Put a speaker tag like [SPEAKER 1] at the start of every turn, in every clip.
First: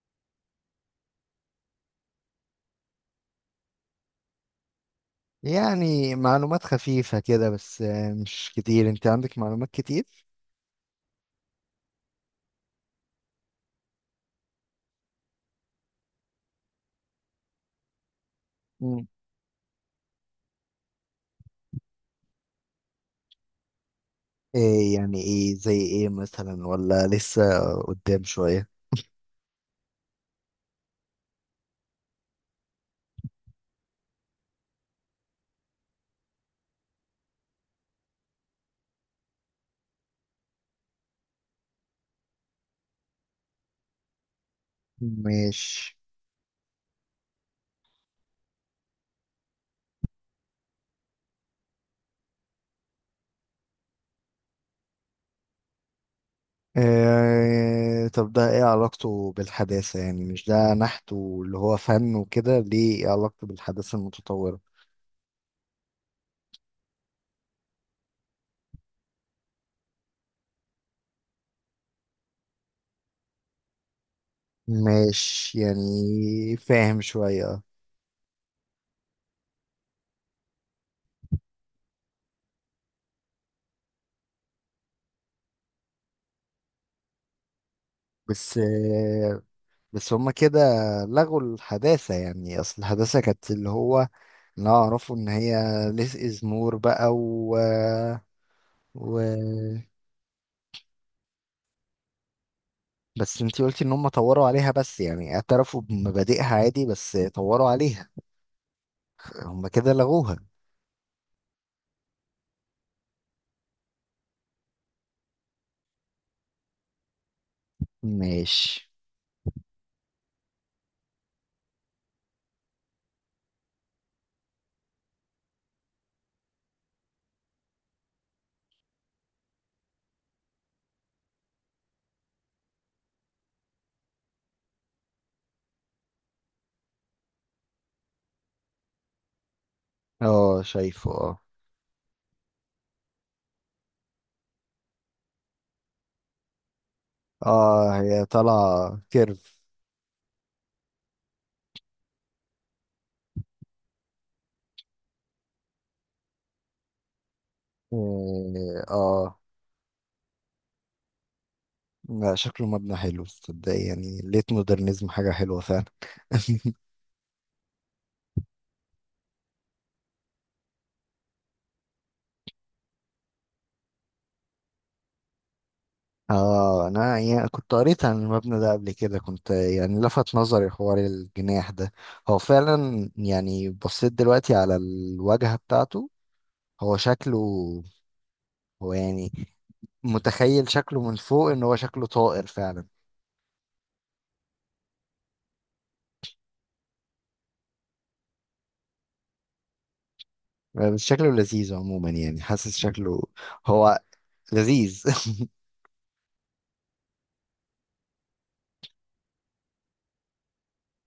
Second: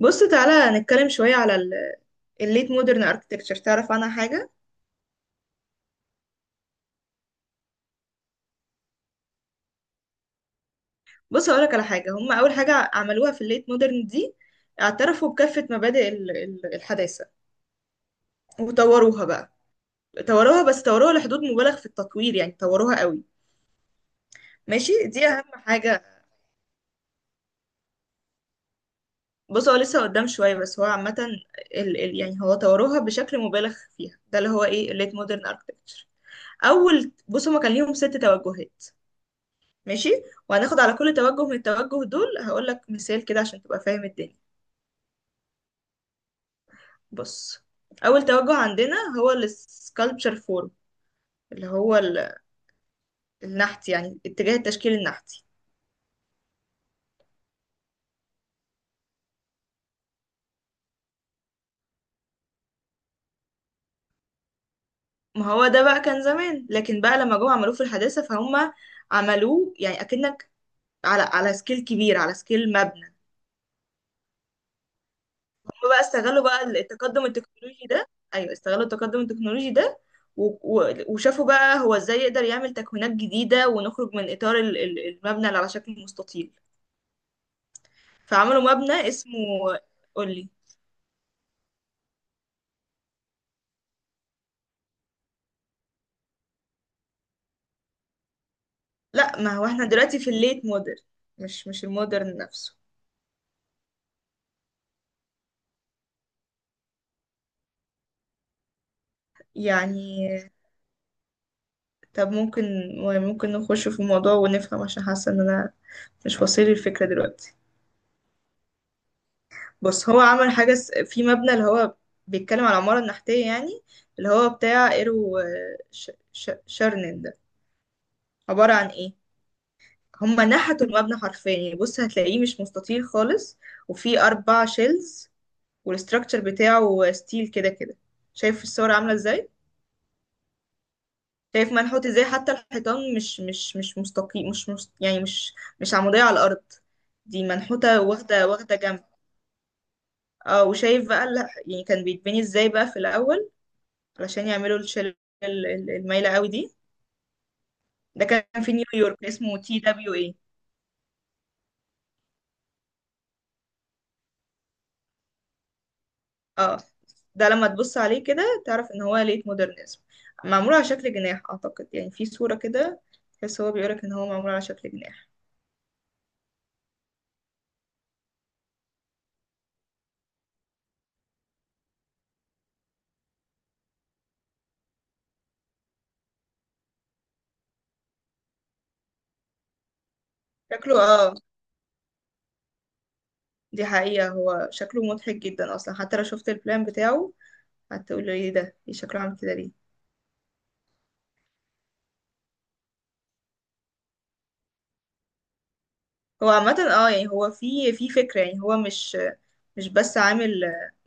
[SPEAKER 1] بص تعالى نتكلم شوية على الليت مودرن اركتكتشر، تعرف عنها حاجة؟
[SPEAKER 2] يعني معلومات خفيفة كده بس آه، مش كتير. انت عندك معلومات كتير.
[SPEAKER 1] بص هقولك على حاجة. هم أول حاجة عملوها في الليت مودرن دي، اعترفوا بكافة مبادئ الحداثة
[SPEAKER 2] مم.
[SPEAKER 1] وطوروها بقى. طوروها، بس طوروها لحدود مبالغ في التطوير، يعني طوروها قوي. ماشي،
[SPEAKER 2] ايه يعني
[SPEAKER 1] دي أهم
[SPEAKER 2] ايه؟ زي
[SPEAKER 1] حاجة.
[SPEAKER 2] ايه مثلا ولا لسه قدام شوية؟
[SPEAKER 1] بص، هو لسه قدام شوية، بس هو عامة ال ال يعني هو طوروها بشكل مبالغ فيها، ده اللي هو ايه الليت مودرن اركتكتشر. أول بص، هما كان ليهم ست توجهات. ماشي. وهناخد على كل توجه من التوجه دول هقول لك مثال كده عشان تبقى فاهم الدنيا.
[SPEAKER 2] ماشي.
[SPEAKER 1] بص، اول توجه عندنا هو السكالبتشر فورم، اللي هو النحت، يعني اتجاه التشكيل النحتي.
[SPEAKER 2] إيه؟ طب ده ايه علاقته بالحداثة؟ يعني مش ده نحت واللي هو فن وكده؟ ليه ايه علاقته بالحداثة المتطورة؟
[SPEAKER 1] ما هو ده بقى كان زمان، لكن بقى لما جم عملوه في الحداثة فهم عملوه يعني اكنك على سكيل كبير، على سكيل مبنى.
[SPEAKER 2] ماشي
[SPEAKER 1] هم بقى استغلوا
[SPEAKER 2] يعني
[SPEAKER 1] بقى
[SPEAKER 2] فاهم
[SPEAKER 1] التقدم
[SPEAKER 2] شوية.
[SPEAKER 1] التكنولوجي ده. ايوه، استغلوا التقدم التكنولوجي ده، وشافوا بقى هو ازاي يقدر يعمل تكوينات جديدة ونخرج من اطار المبنى اللي على شكل مستطيل.
[SPEAKER 2] بس
[SPEAKER 1] فعملوا مبنى اسمه.
[SPEAKER 2] آه، بس هما
[SPEAKER 1] قولي.
[SPEAKER 2] كده لغوا الحداثة؟ يعني أصل الحداثة كانت اللي هو، لا اعرفه ان هي less is more بقى
[SPEAKER 1] لا،
[SPEAKER 2] و...
[SPEAKER 1] ما هو احنا دلوقتي في الليت مودرن، مش المودرن نفسه.
[SPEAKER 2] بس انتي قلتي ان هم طوروا عليها، بس يعني اعترفوا بمبادئها عادي بس طوروا عليها؟ هم كده
[SPEAKER 1] يعني،
[SPEAKER 2] لغوها.
[SPEAKER 1] طب ممكن نخش في الموضوع ونفهم، عشان حاسة ان انا مش واصل لي الفكرة دلوقتي.
[SPEAKER 2] ماشي.
[SPEAKER 1] بس هو عمل حاجة في مبنى اللي هو بيتكلم على العمارة النحتية يعني، اللي هو بتاع ايرو، شارنن ده، عبارة عن ايه؟ هما نحتوا المبنى حرفيا، يعني بص هتلاقيه مش مستطيل خالص، وفيه أربع شيلز، والاستراكشر بتاعه ستيل كده كده. شايف الصور عاملة ازاي؟
[SPEAKER 2] اه شايفه اه.
[SPEAKER 1] شايف منحوت ازاي؟ حتى الحيطان مش مستقيم، مش, مش يعني مش مش عمودية على الأرض. دي
[SPEAKER 2] اه
[SPEAKER 1] منحوتة
[SPEAKER 2] هي
[SPEAKER 1] واخدة واخدة
[SPEAKER 2] طالعة
[SPEAKER 1] جنب.
[SPEAKER 2] كيرف.
[SPEAKER 1] اه، وشايف بقى يعني كان بيتبني ازاي بقى في الأول علشان يعملوا الشلة المايلة قوي دي. ده كان في
[SPEAKER 2] اه
[SPEAKER 1] نيويورك،
[SPEAKER 2] آه.
[SPEAKER 1] اسمه TWA.
[SPEAKER 2] لا شكله مبنى حلو تصدقي، يعني ليت مودرنزم حاجة حلوة فعلا.
[SPEAKER 1] اه، ده لما تبص عليه كده تعرف ان هو ليت مودرنزم. معمول على شكل جناح اعتقد، يعني في صورة كده تحس هو بيقولك ان هو معمول على شكل جناح.
[SPEAKER 2] اه، انا يعني كنت قريت عن المبنى ده قبل كده، كنت يعني لفت نظري حوار الجناح ده. هو فعلا يعني بصيت دلوقتي على الواجهة بتاعته. هو شكله، هو يعني متخيل
[SPEAKER 1] شكله
[SPEAKER 2] شكله من
[SPEAKER 1] اه.
[SPEAKER 2] فوق ان هو شكله طائر فعلا.
[SPEAKER 1] دي حقيقة هو شكله مضحك جدا اصلا. حتى لو شفت البلان بتاعه، هتقول ايه ده، ايه شكله عامل كده ليه؟
[SPEAKER 2] بس شكله لذيذ عموما، يعني حاسس شكله هو لذيذ.
[SPEAKER 1] هو عامة اه، يعني هو في فكرة، يعني هو مش بس عامل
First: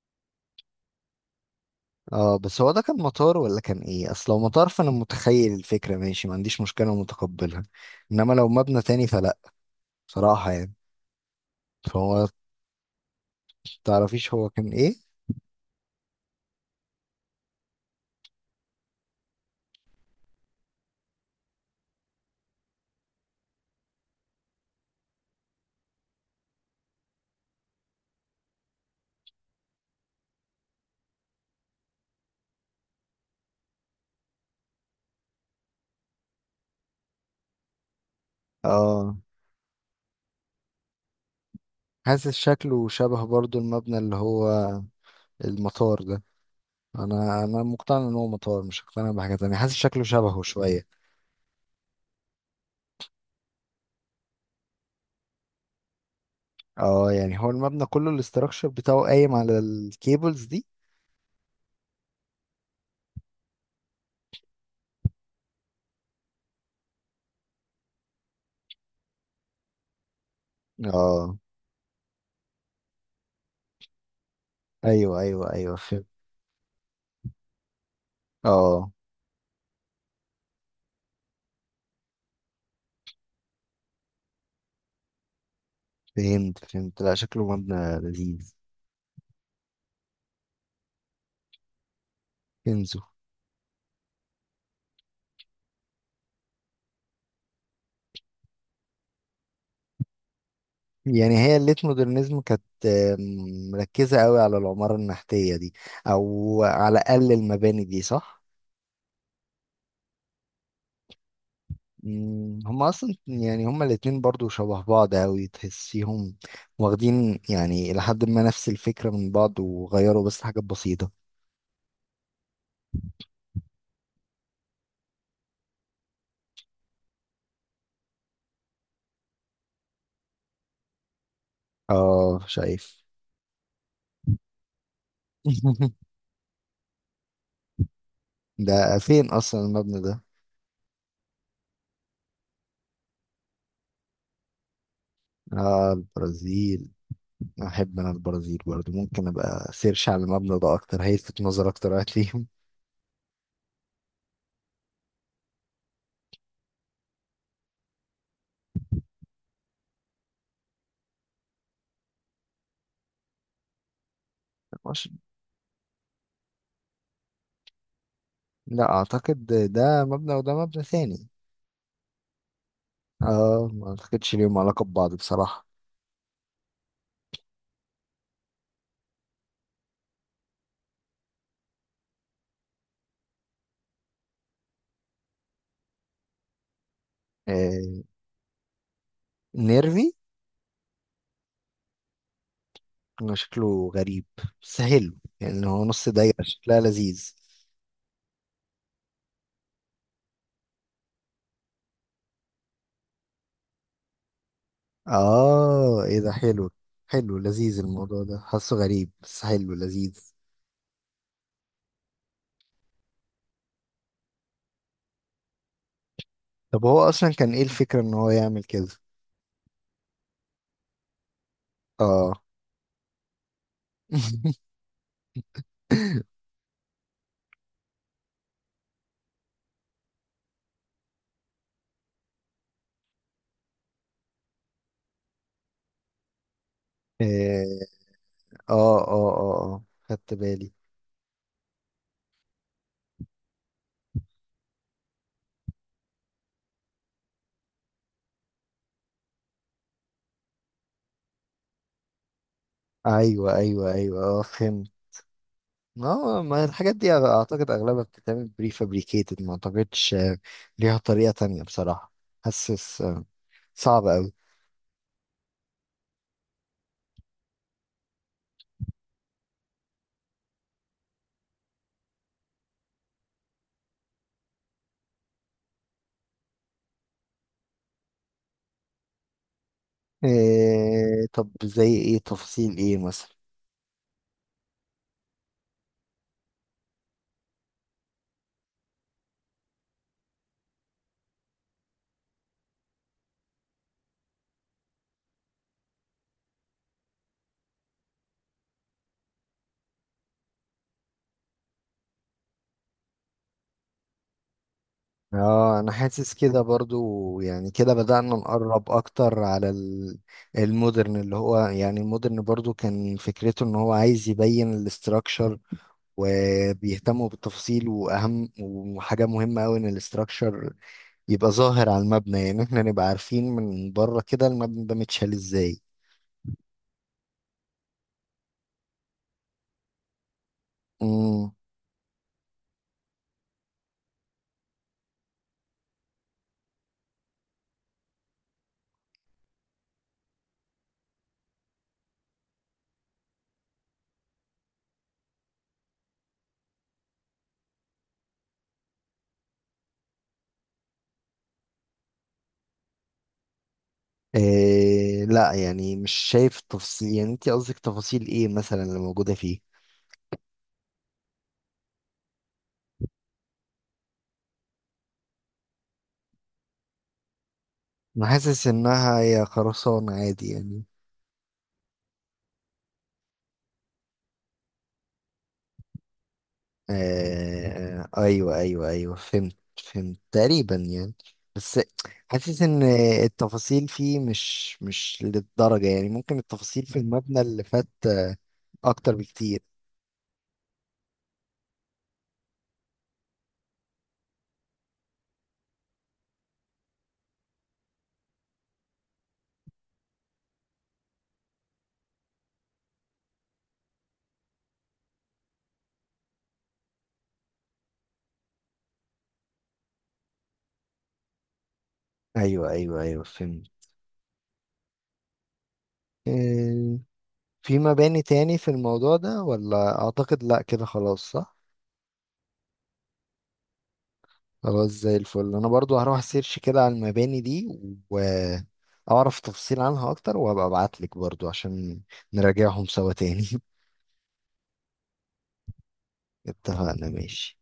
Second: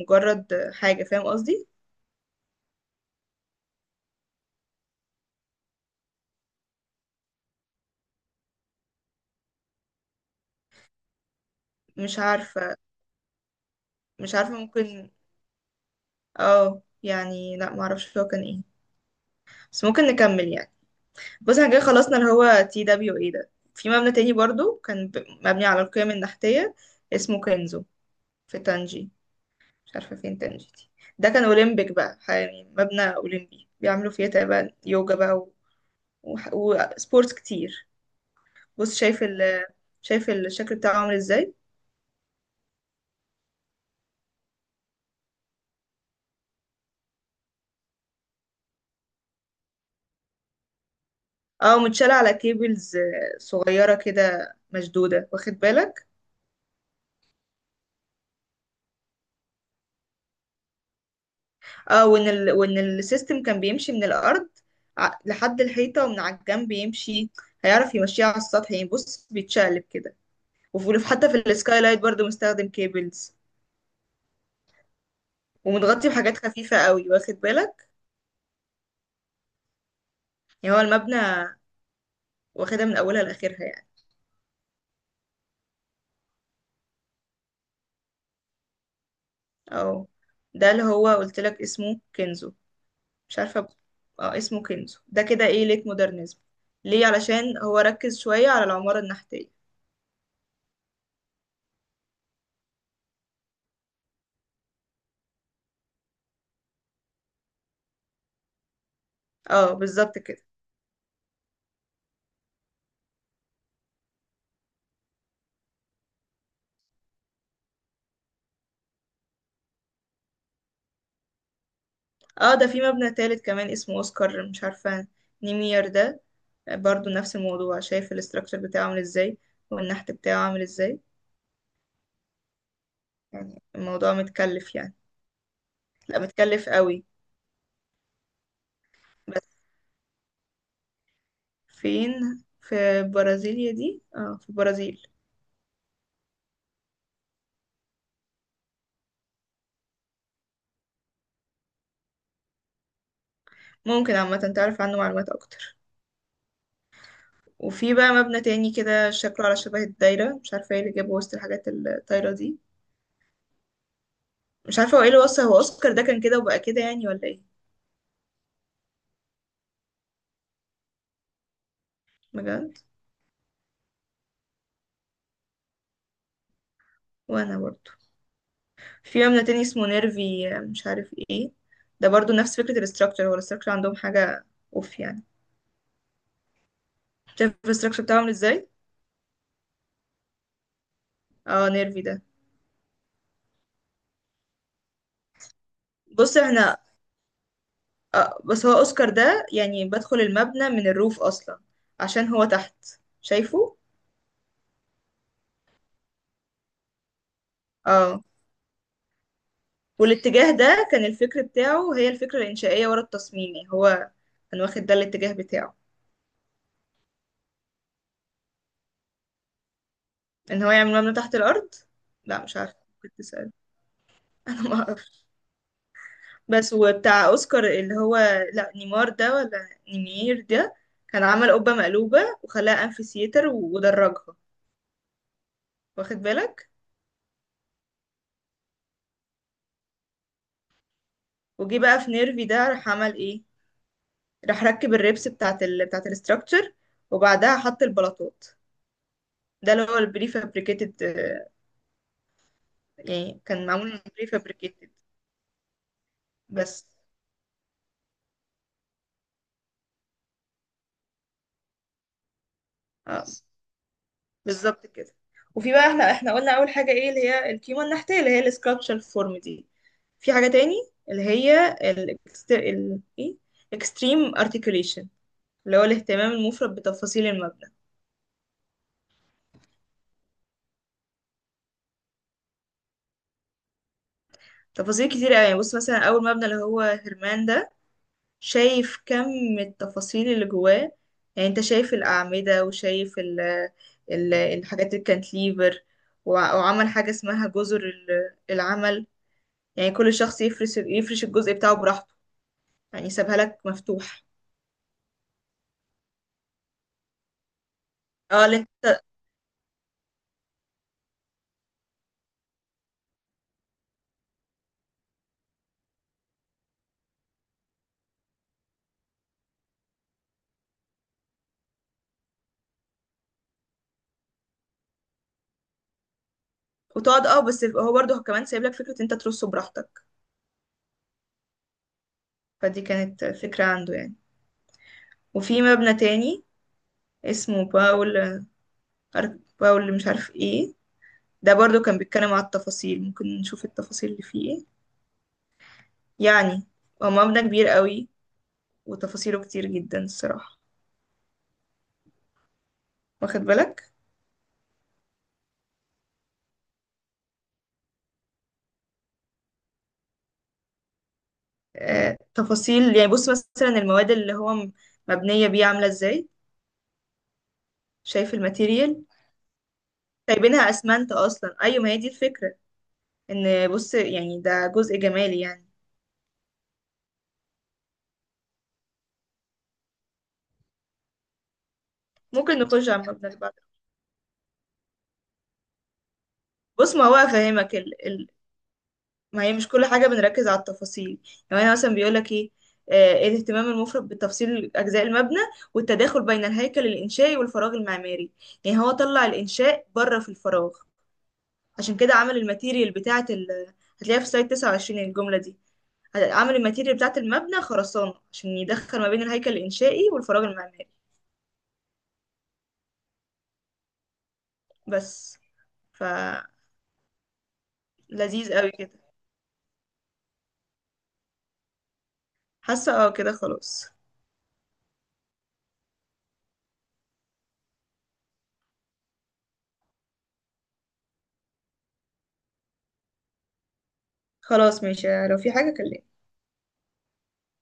[SPEAKER 1] مجرد حاجة، فاهم قصدي؟
[SPEAKER 2] اه بس هو ده كان مطار ولا كان ايه؟ اصل لو مطار فانا متخيل الفكرة، ماشي ما عنديش مشكلة ومتقبلها، انما لو مبنى تاني فلا، بصراحة يعني.
[SPEAKER 1] مش
[SPEAKER 2] فهو،
[SPEAKER 1] عارفة
[SPEAKER 2] تعرفيش
[SPEAKER 1] مش
[SPEAKER 2] هو
[SPEAKER 1] عارفة
[SPEAKER 2] كان ايه؟
[SPEAKER 1] ممكن. اه، يعني لا معرفش هو كان ايه، بس ممكن نكمل يعني. بص، احنا كده خلصنا اللي هو TWA ده. في مبنى تاني برضو كان مبني على القيم النحتية، اسمه كنزو، في تانجي. مش عارفة فين تانجي دي. ده كان أولمبيك بقى، يعني مبنى أولمبي بيعملوا فيه تقريبا يوجا بقى وسبورتس كتير. بص
[SPEAKER 2] اه
[SPEAKER 1] شايف شايف الشكل بتاعه عامل ازاي؟
[SPEAKER 2] حاسس شكله شبه برضو المبنى اللي هو المطار ده. انا انا مقتنع ان هو مطار، مش مقتنع بحاجه تانية، حاسس شكله شبهه شويه.
[SPEAKER 1] اه، متشال على كيبلز، صغيرة كده مشدودة، واخد بالك؟
[SPEAKER 2] اه يعني هو المبنى كله الاستراكشر بتاعه قايم على الكيبلز دي.
[SPEAKER 1] اه، وان السيستم كان بيمشي من الارض، لحد الحيطه، ومن على الجنب يمشي، هيعرف يمشيها على السطح، يعني بص بيتشقلب كده. وفي حتى في
[SPEAKER 2] اه
[SPEAKER 1] السكاي لايت برضو مستخدم كيبلز.
[SPEAKER 2] ايوه ايوه ايوه فهمت.
[SPEAKER 1] ومتغطي بحاجات خفيفه قوي، واخد بالك؟
[SPEAKER 2] اه
[SPEAKER 1] يعني هو المبنى واخدها من اولها لاخرها يعني.
[SPEAKER 2] فهمت فهمت، لا شكله مبنى لذيذ.
[SPEAKER 1] اه، ده اللي هو قلت لك اسمه كنزو.
[SPEAKER 2] كنزو.
[SPEAKER 1] مش عارفه اسمه كنزو. ده كده ايه؟ ليك مودرنزم، ليه؟ علشان هو ركز شويه على العماره النحتيه.
[SPEAKER 2] يعني هي الليت مودرنزم كانت مركزه قوي على العماره النحتيه دي، او على الاقل المباني دي، صح؟
[SPEAKER 1] اه، بالظبط كده.
[SPEAKER 2] مم، هما اصلا يعني هما الاتنين برضو شبه بعض اوي تحسيهم واخدين يعني لحد ما نفس الفكرة من بعض وغيروا بس حاجات بسيطة.
[SPEAKER 1] اه، ده في مبنى تالت كمان اسمه اوسكار، مش عارفة، نيمير ده. برضو نفس الموضوع، شايف الاستراكشر بتاعه عامل ازاي والنحت بتاعه عامل ازاي؟
[SPEAKER 2] اه شايف.
[SPEAKER 1] يعني الموضوع متكلف يعني. لا، متكلف قوي.
[SPEAKER 2] ده فين
[SPEAKER 1] بس
[SPEAKER 2] اصلا المبنى ده؟
[SPEAKER 1] فين؟ في برازيليا دي، اه في البرازيل.
[SPEAKER 2] اه البرازيل. احب انا البرازيل برضو، ممكن ابقى سيرش على المبنى ده اكتر، هيلفت نظر اكتر هتلاقيهم.
[SPEAKER 1] ممكن عامة تعرف عنه معلومات اكتر. وفي بقى مبنى تاني كده شكله على شبه الدايرة، مش عارفة ايه اللي جابه وسط الحاجات الطايرة دي. مش عارفة هو
[SPEAKER 2] مش-
[SPEAKER 1] ايه اللي وصل، هو اوسكار ده كان كده وبقى كده يعني ولا ايه؟
[SPEAKER 2] لا اعتقد ده مبنى وده مبنى ثاني.
[SPEAKER 1] بجد،
[SPEAKER 2] اه ما اعتقدش ليهم علاقة ببعض بصراحة.
[SPEAKER 1] وانا برضه. في مبنى تاني اسمه نيرفي مش عارف ايه. ده برضو نفس فكرة الاستراكشر. هو الاستراكشر عندهم حاجة اوف يعني. شايف
[SPEAKER 2] آه
[SPEAKER 1] الاستراكشر بتاعه عامل ازاي؟
[SPEAKER 2] نيرفي.
[SPEAKER 1] اه، نيرفي ده.
[SPEAKER 2] هو شكله غريب بس حلو، يعني هو نص دايرة
[SPEAKER 1] بص احنا.
[SPEAKER 2] شكلها لذيذ.
[SPEAKER 1] بس هو اوسكار ده يعني بدخل المبنى من الروف اصلا، عشان هو تحت. شايفه؟
[SPEAKER 2] اه ايه ده حلو، حلو لذيذ الموضوع
[SPEAKER 1] اه،
[SPEAKER 2] ده، حاسه غريب بس حلو لذيذ.
[SPEAKER 1] والاتجاه ده كان الفكر بتاعه هي الفكرة الانشائية ورا التصميم، يعني هو كان واخد ده الاتجاه بتاعه،
[SPEAKER 2] طب هو اصلا كان ايه الفكرة ان هو يعمل كده؟
[SPEAKER 1] ان هو يعمل مبنى تحت الارض.
[SPEAKER 2] اه.
[SPEAKER 1] لا مش عارفة، كنت تسأل. انا. بس وبتاع اوسكار اللي هو، لا نيمار ده ولا نيمير ده، كان عمل قبة مقلوبة وخلاها امفيسيتر ودرجها، واخد بالك؟
[SPEAKER 2] إيه، اه اه اه اه خدت بالي.
[SPEAKER 1] وجي بقى في نيرفي ده، راح عمل ايه؟ راح ركب الريبس بتاعت الاستراكشر، وبعدها حط البلاطات. ده اللي هو البري فابريكيتد، يعني
[SPEAKER 2] ايوه
[SPEAKER 1] كان
[SPEAKER 2] ايوه
[SPEAKER 1] معمول من
[SPEAKER 2] ايوه
[SPEAKER 1] بري
[SPEAKER 2] اه فهمت.
[SPEAKER 1] فابريكيتد.
[SPEAKER 2] ما
[SPEAKER 1] بس.
[SPEAKER 2] الحاجات دي اعتقد اغلبها بتتعمل بري فابريكيتد، ما اعتقدش آه، ليها طريقة تانية بصراحة، حاسس آه،
[SPEAKER 1] آه.
[SPEAKER 2] صعب أوي.
[SPEAKER 1] بالظبط كده. وفي بقى، احنا قلنا اول حاجه ايه؟ اللي هي الكيمو النحتيه، اللي هي السكالبتشر فورم دي. في حاجه تاني اللي هي ال ال ايه اكستريم ارتكيوليشن، اللي هو الاهتمام المفرط بتفاصيل المبنى.
[SPEAKER 2] إيه؟ طب زي ايه؟ تفصيل ايه مثلا؟
[SPEAKER 1] تفاصيل كتير قوي. بص مثلا اول مبنى اللي هو هرمان ده، شايف كم التفاصيل اللي جواه؟ يعني انت شايف الاعمده، وشايف ال الحاجات الكانتليفر. وعمل حاجه اسمها جزر العمل، يعني كل شخص يفرش الجزء بتاعه براحته، يعني سابها لك مفتوح.
[SPEAKER 2] اه انا حاسس كده برضو، يعني كده بدأنا
[SPEAKER 1] اه اللي
[SPEAKER 2] نقرب
[SPEAKER 1] انت
[SPEAKER 2] اكتر على المودرن، اللي هو يعني المودرن برضو كان فكرته ان هو عايز يبين الاستراكشر وبيهتموا بالتفاصيل، واهم وحاجة مهمة قوي ان الاستراكشر يبقى ظاهر على المبنى، يعني احنا نبقى عارفين من بره كده المبنى ده متشال ازاي.
[SPEAKER 1] وتقعد اه، بس هو برضه كمان سايب لك فكرة انت ترصه براحتك.
[SPEAKER 2] امم.
[SPEAKER 1] فدي كانت فكرة عنده يعني. وفي مبنى تاني اسمه باول، باول مش عارف ايه. ده برضه كان بيتكلم على التفاصيل. ممكن نشوف التفاصيل اللي فيه ايه يعني. هو مبنى كبير قوي، وتفاصيله كتير جدا الصراحة، واخد بالك؟
[SPEAKER 2] إيه؟ لا يعني مش شايف التفاصيل، يعني انت قصدك تفاصيل ايه مثلا اللي موجودة فيه؟
[SPEAKER 1] تفاصيل يعني، بص مثلا المواد اللي هو مبنية بيه عاملة ازاي؟
[SPEAKER 2] انا
[SPEAKER 1] شايف
[SPEAKER 2] حاسس
[SPEAKER 1] الماتيريال؟
[SPEAKER 2] انها هي خرسانة عادي
[SPEAKER 1] سايبينها
[SPEAKER 2] يعني.
[SPEAKER 1] اسمنت اصلا، ايوه، ما هي دي الفكرة، ان بص يعني ده جزء جمالي يعني.
[SPEAKER 2] آه ايوه ايوه ايوه فهمت. فهمت تقريبا يعني. بس
[SPEAKER 1] ممكن
[SPEAKER 2] حاسس ان
[SPEAKER 1] نخش على المبنى اللي بعده.
[SPEAKER 2] التفاصيل فيه مش للدرجة، يعني ممكن التفاصيل
[SPEAKER 1] بص
[SPEAKER 2] في
[SPEAKER 1] ما هو
[SPEAKER 2] المبنى اللي
[SPEAKER 1] افهمك
[SPEAKER 2] فات آه، اكتر
[SPEAKER 1] ما هي
[SPEAKER 2] بكتير.
[SPEAKER 1] مش كل حاجه بنركز على التفاصيل. يعني انا مثلا بيقول لك ايه؟ إيه الاهتمام المفرط بتفصيل اجزاء المبنى، والتداخل بين الهيكل الانشائي والفراغ المعماري. يعني هو طلع الانشاء بره في الفراغ، عشان كده عمل الماتيريال بتاعه هتلاقيها في سلايد 29، الجمله دي. عمل الماتيريال بتاعه المبنى خرسانه عشان يدخل ما بين الهيكل الانشائي والفراغ المعماري.
[SPEAKER 2] ايوه ايوه ايوه فهمت.
[SPEAKER 1] بس. ف
[SPEAKER 2] آه، في مباني
[SPEAKER 1] لذيذ
[SPEAKER 2] تاني في
[SPEAKER 1] قوي كده.
[SPEAKER 2] الموضوع ده ولا اعتقد لا كده خلاص؟
[SPEAKER 1] حاسة اه كده خلاص.
[SPEAKER 2] خلاص زي الفل، انا برضو هروح سيرش كده على المباني دي واعرف تفاصيل عنها اكتر، وهبقى ابعتلك برضو عشان نراجعهم سوا تاني.
[SPEAKER 1] خلاص ماشي، لو في حاجة كلمني.
[SPEAKER 2] اتفقنا ماشي.